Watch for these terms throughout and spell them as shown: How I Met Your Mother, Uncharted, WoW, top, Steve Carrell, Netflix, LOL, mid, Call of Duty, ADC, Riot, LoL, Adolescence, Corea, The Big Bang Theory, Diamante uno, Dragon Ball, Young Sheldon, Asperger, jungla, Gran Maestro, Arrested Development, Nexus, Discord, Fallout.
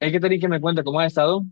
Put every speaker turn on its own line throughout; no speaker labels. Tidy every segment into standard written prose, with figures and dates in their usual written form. Hay que tener que me cuenta cómo has estado.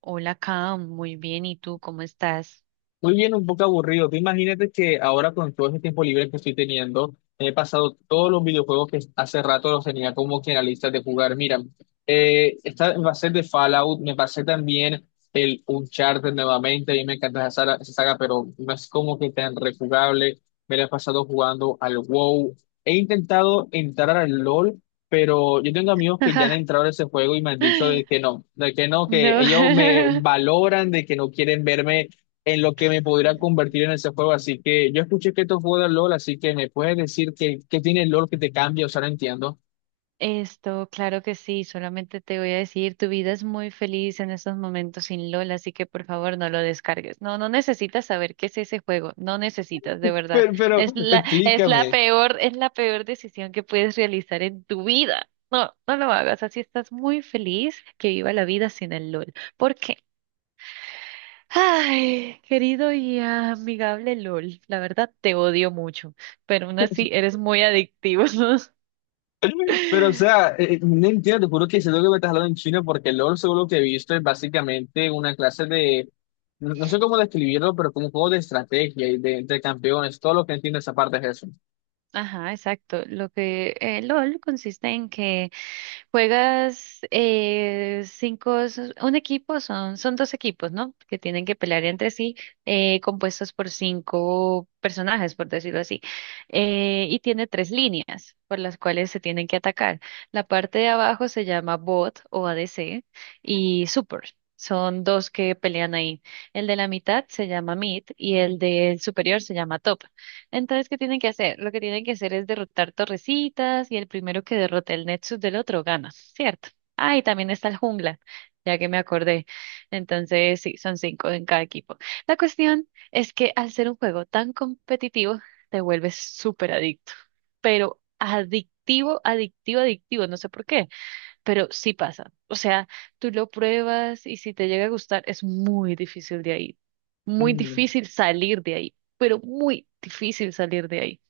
Hola, Cam, muy bien. ¿Y tú cómo estás?
Muy bien, un poco aburrido. Tú imagínate que ahora con todo ese tiempo libre que estoy teniendo, he pasado todos los videojuegos que hace rato los tenía como que en la lista de jugar. Mira, esta va a ser de Fallout, me pasé también el Uncharted nuevamente, a mí me encanta esa saga, pero no es como que tan rejugable. Me la he pasado jugando al WoW. He intentado entrar al LoL, pero yo tengo amigos que ya han entrado a ese juego y me han dicho de que no, que
No.
ellos me valoran, de que no quieren verme en lo que me podría convertir en ese juego. Así que yo escuché que esto fue de LOL, así que me puedes decir que tiene el LOL que te cambia, o sea, no entiendo.
Claro que sí. Solamente te voy a decir, tu vida es muy feliz en estos momentos sin Lola, así que por favor no lo descargues. No, no necesitas saber qué es ese juego. No necesitas, de verdad.
Pero
Es la
explícame.
peor, es la peor decisión que puedes realizar en tu vida. No, no lo hagas. Así estás muy feliz que viva la vida sin el LOL. ¿Por qué? Ay, querido y amigable LOL, la verdad te odio mucho, pero aún así eres muy adictivo.
Pero, o sea, no entiendo, te juro que siento que me estás hablando en chino porque LOL, según lo que he visto, es básicamente una clase no, no sé cómo describirlo, pero como un juego de estrategia y de entre campeones. Todo lo que entiendo esa parte es
Ajá, exacto. Lo que LOL consiste en que juegas 5, un equipo, son dos equipos, ¿no? Que tienen que pelear entre sí, compuestos por 5 personajes, por decirlo así. Y tiene 3 líneas por las cuales se tienen que atacar. La parte de abajo se llama bot o ADC y super. Son dos que pelean ahí. El de la mitad se llama mid y el del superior se llama top. Entonces, ¿qué tienen que hacer? Lo que tienen que hacer es derrotar torrecitas y el primero que derrote el Nexus del otro gana, ¿cierto? Ah, y también está el jungla, ya que me acordé. Entonces, sí, son 5 en cada equipo. La cuestión es que al ser un juego tan competitivo, te vuelves súper adicto, pero adictivo, adictivo, adictivo, no sé por qué, pero sí pasa. O sea, tú lo pruebas y si te llega a gustar, es muy difícil de ahí. Muy
eso.
difícil salir de ahí, pero muy difícil salir de ahí.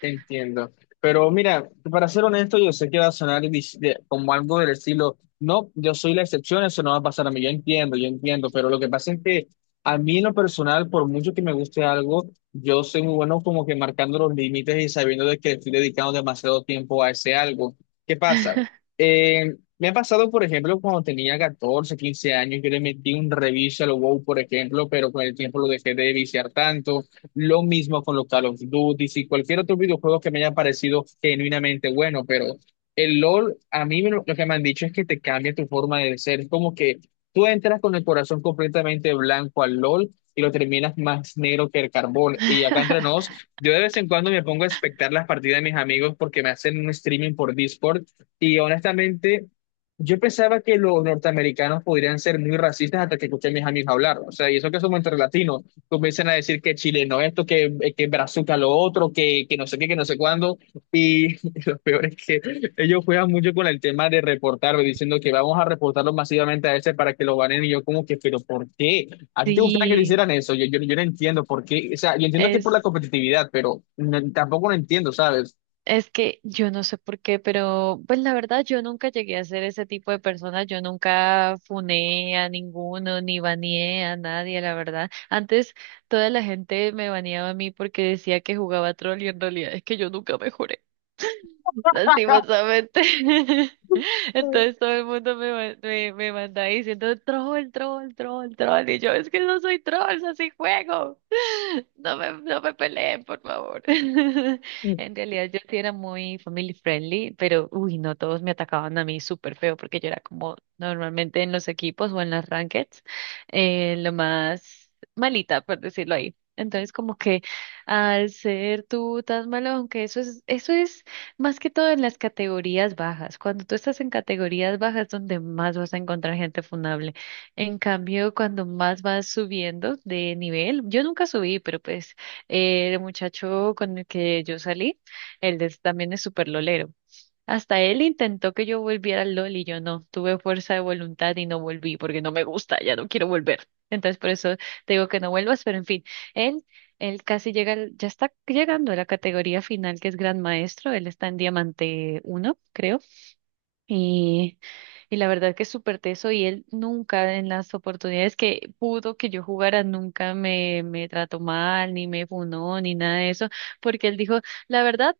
Entiendo. Pero mira, para ser honesto, yo sé que va a sonar como algo del estilo, no, yo soy la excepción, eso no va a pasar a mí, yo entiendo, pero lo que pasa es que a mí en lo personal, por mucho que me guste algo, yo soy muy bueno como que marcando los límites y sabiendo de que estoy dedicando demasiado tiempo a ese algo. ¿Qué pasa? Me ha pasado, por ejemplo, cuando tenía 14 15 años, yo le metí un reviso a lo WoW, por ejemplo, pero con el tiempo lo dejé de viciar tanto. Lo mismo con los Call of Duty y cualquier otro videojuego que me haya parecido genuinamente bueno, pero el LOL, a mí lo que me han dicho es que te cambia tu forma de ser. Es como que tú entras con el corazón completamente blanco al LOL y lo terminas más negro que el carbón. Y acá entre nos, yo de vez en cuando me pongo a espectar las partidas de mis amigos porque me hacen un streaming por Discord y honestamente... Yo pensaba que los norteamericanos podrían ser muy racistas hasta que escuché a mis amigos hablar, o sea, y eso que somos entre latinos, comienzan a decir que chileno esto, que brazuca lo otro, que no sé qué, que no sé cuándo. Y lo peor es que ellos juegan mucho con el tema de reportarlo, diciendo que vamos a reportarlo masivamente a ese para que lo ganen. Y yo como que, pero ¿por qué? ¿A ti te gustaría que te
Sí,
hicieran eso? Yo no entiendo por qué. O sea, yo entiendo que por la
es,
competitividad, pero tampoco lo entiendo, ¿sabes?
es que yo no sé por qué, pero pues la verdad yo nunca llegué a ser ese tipo de persona, yo nunca funé a ninguno, ni baneé a nadie, la verdad. Antes toda la gente me baneaba a mí porque decía que jugaba troll y en realidad es que yo nunca mejoré, lastimosamente. Entonces todo el mundo me manda diciendo troll, troll, troll, troll. Y yo, es que no soy troll, es así juego. No me peleen, por favor. En realidad yo sí era muy family friendly, pero uy, no, todos me atacaban a mí súper feo porque yo era como normalmente en los equipos o en las rankeds, lo más malita, por decirlo ahí. Entonces como que al ser tú tan malo, aunque eso es más que todo en las categorías bajas. Cuando tú estás en categorías bajas es donde más vas a encontrar gente funable. En cambio, cuando más vas subiendo de nivel, yo nunca subí, pero pues el muchacho con el que yo salí, también es súper lolero. Hasta él intentó que yo volviera al LOL y yo no. Tuve fuerza de voluntad y no volví porque no me gusta, ya no quiero volver. Entonces por eso te digo que no vuelvas, pero en fin, él, él casi llega, ya está llegando a la categoría final que es Gran Maestro, él está en Diamante uno, creo, y, y la verdad que es súper teso y él nunca en las oportunidades que pudo que yo jugara, nunca me trató mal, ni me funó, ni nada de eso, porque él dijo, la verdad,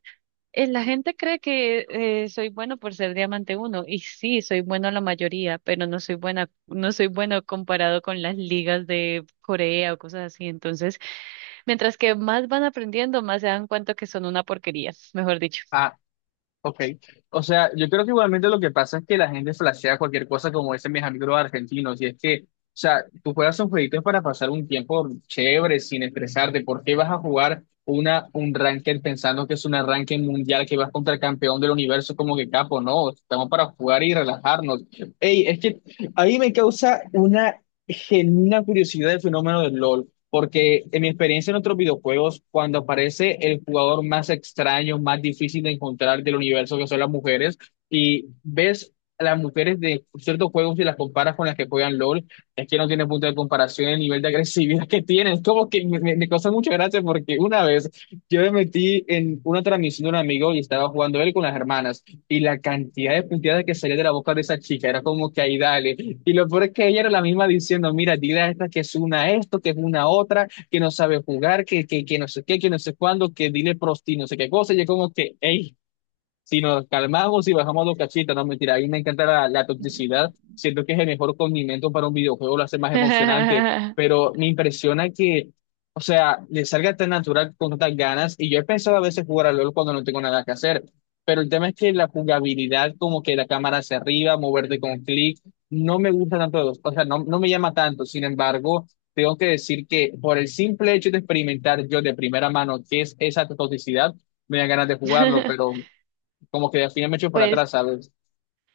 la gente cree que soy bueno por ser diamante uno, y sí, soy bueno la mayoría, pero no soy bueno comparado con las ligas de Corea o cosas así. Entonces, mientras que más van aprendiendo, más se dan cuenta que son una porquería, mejor dicho.
Ah, ok, o sea, yo creo que igualmente lo que pasa es que la gente flashea cualquier cosa como dicen mis amigos los argentinos, y es que, o sea, tú juegas un jueguito para pasar un tiempo chévere, sin estresarte, ¿por qué vas a jugar un ranked pensando que es un arranque mundial, que vas contra el campeón del universo como que capo? No, estamos para jugar y relajarnos. Ey, es que a mí me causa una genuina curiosidad el fenómeno del LOL. Porque en mi experiencia en otros videojuegos, cuando aparece el jugador más extraño, más difícil de encontrar del universo, que son las mujeres, y ves a las mujeres de ciertos juegos y las comparas con las que juegan LOL, es que no tiene punto de comparación el nivel de agresividad que tienen. Es como que me causa mucha gracia porque una vez yo me metí en una transmisión de un amigo y estaba jugando él con las hermanas, y la cantidad de puntadas que salía de la boca de esa chica era como que ahí dale y lo peor es que ella era la misma diciendo, mira, dile a esta que es una esto, que es una otra, que no sabe jugar, que no sé qué, que no sé cuándo, que dile prosti, no sé qué cosa. Y yo como que, hey, si nos calmamos y bajamos los cachitos, no mentira, a mí me encanta la toxicidad. Siento que es el mejor condimento para un videojuego, lo hace más emocionante, pero me impresiona que, o sea, le salga tan natural con tantas ganas. Y yo he pensado a veces jugar al LOL cuando no tengo nada que hacer, pero el tema es que la jugabilidad, como que la cámara hacia arriba, moverte con clic, no me gusta tanto, o sea, no, no me llama tanto. Sin embargo, tengo que decir que por el simple hecho de experimentar yo de primera mano qué es esa toxicidad, me dan ganas de jugarlo, pero como que al final me echo para
Pues
atrás, ¿sabes?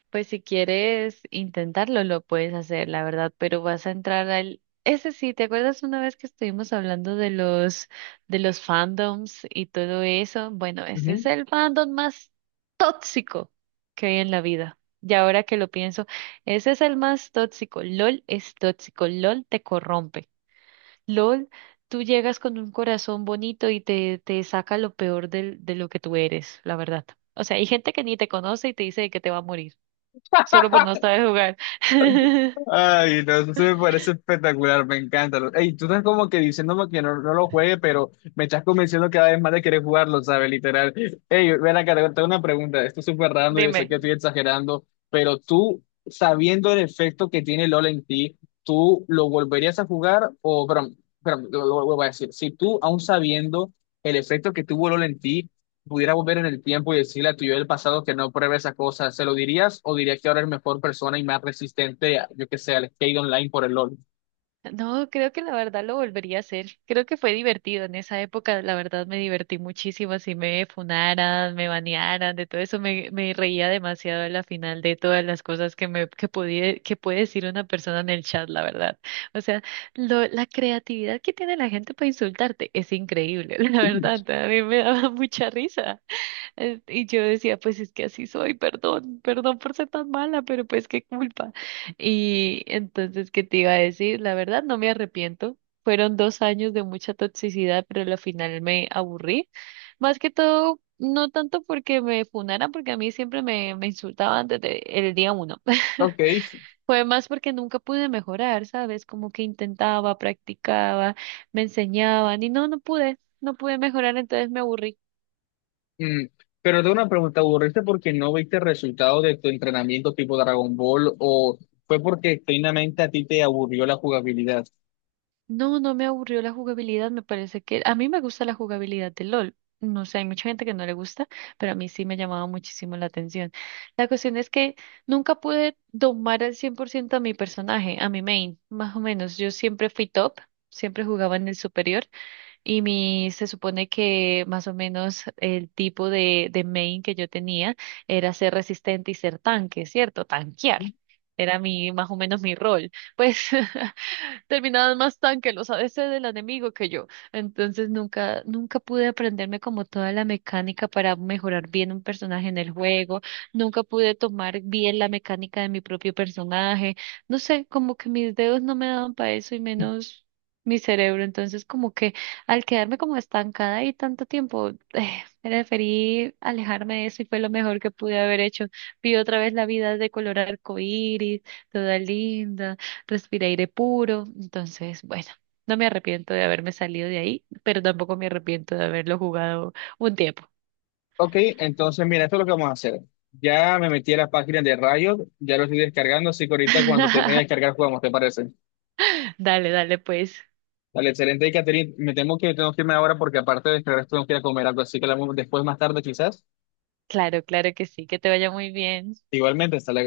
pues si quieres intentarlo, lo puedes hacer, la verdad, pero vas a entrar al... Ese sí, ¿te acuerdas una vez que estuvimos hablando de los fandoms y todo eso? Bueno, ese es
Ujú.
el fandom más tóxico que hay en la vida. Y ahora que lo pienso, ese es el más tóxico. LOL es tóxico, LOL te corrompe. LOL, tú llegas con un corazón bonito y te saca lo peor de lo que tú eres, la verdad. O sea, hay gente que ni te conoce y te dice que te va a morir solo por no saber jugar.
Ay, no, eso sí me parece espectacular, me encanta. Ey, tú estás como que diciéndome que no, no lo juegue, pero me estás convenciendo cada vez más de querer jugarlo, ¿sabes? Literal. Ey, ven acá, te tengo una pregunta. Esto es súper random, yo
Dime.
sé que estoy exagerando, pero tú, sabiendo el efecto que tiene LOL en ti, ¿tú lo volverías a jugar? O, perdón, lo voy a decir. Si tú, aún sabiendo el efecto que tuvo LOL en ti, pudiera volver en el tiempo y decirle a tu yo del pasado que no pruebe esa cosa, ¿se lo dirías o dirías que ahora es mejor persona y más resistente, a, yo que sé, al skate online por el LOL?
No, creo que la verdad lo volvería a hacer. Creo que fue divertido en esa época. La verdad me divertí muchísimo. Si me funaran, me banearan, de todo eso me reía demasiado a la final de todas las cosas que me que podía, que puede decir una persona en el chat, la verdad. O sea, la creatividad que tiene la gente para insultarte es increíble, la verdad. A mí me daba mucha risa. Y yo decía, pues es que así soy, perdón por ser tan mala, pero pues qué culpa. Y entonces, ¿qué te iba a decir? La verdad, no me arrepiento. Fueron 2 años de mucha toxicidad, pero al final me aburrí. Más que todo, no tanto porque me funaran, porque a mí siempre me insultaban desde el día uno.
Ok,
Fue más porque nunca pude mejorar, ¿sabes? Como que intentaba, practicaba, me enseñaban y no pude, no pude mejorar, entonces me aburrí.
mm, pero tengo una pregunta, ¿aburriste porque no viste el resultado de tu entrenamiento tipo Dragon Ball o fue porque genuinamente a ti te aburrió la jugabilidad?
No, no me aburrió la jugabilidad, me parece que a mí me gusta la jugabilidad de LOL. No sé, hay mucha gente que no le gusta, pero a mí sí me llamaba muchísimo la atención. La cuestión es que nunca pude domar al 100% a mi personaje, a mi main, más o menos. Yo siempre fui top, siempre jugaba en el superior y se supone que más o menos el tipo de main que yo tenía era ser resistente y ser tanque, ¿cierto? Tanquear. Más o menos mi rol. Pues terminaban más tan que los ADC del enemigo que yo. Entonces nunca, nunca pude aprenderme como toda la mecánica para mejorar bien un personaje en el juego. Nunca pude tomar bien la mecánica de mi propio personaje. No sé, como que mis dedos no me daban para eso y menos mi cerebro. Entonces como que al quedarme como estancada ahí tanto tiempo, preferí alejarme de eso y fue lo mejor que pude haber hecho. Vi otra vez la vida de color arcoíris, toda linda, respiré aire puro, entonces, bueno, no me arrepiento de haberme salido de ahí, pero tampoco me arrepiento de haberlo jugado un tiempo.
Ok, entonces mira, esto es lo que vamos a hacer. Ya me metí a la página de Riot, ya lo estoy descargando, así que ahorita cuando termine de descargar jugamos, ¿te parece?
Dale, dale, pues.
Vale, excelente. Y Catherine, me temo que tengo que irme ahora porque aparte de descargar esto, tengo que ir a comer algo, así que hablamos después más tarde quizás.
Claro, claro que sí, que te vaya muy bien.
Igualmente, hasta luego.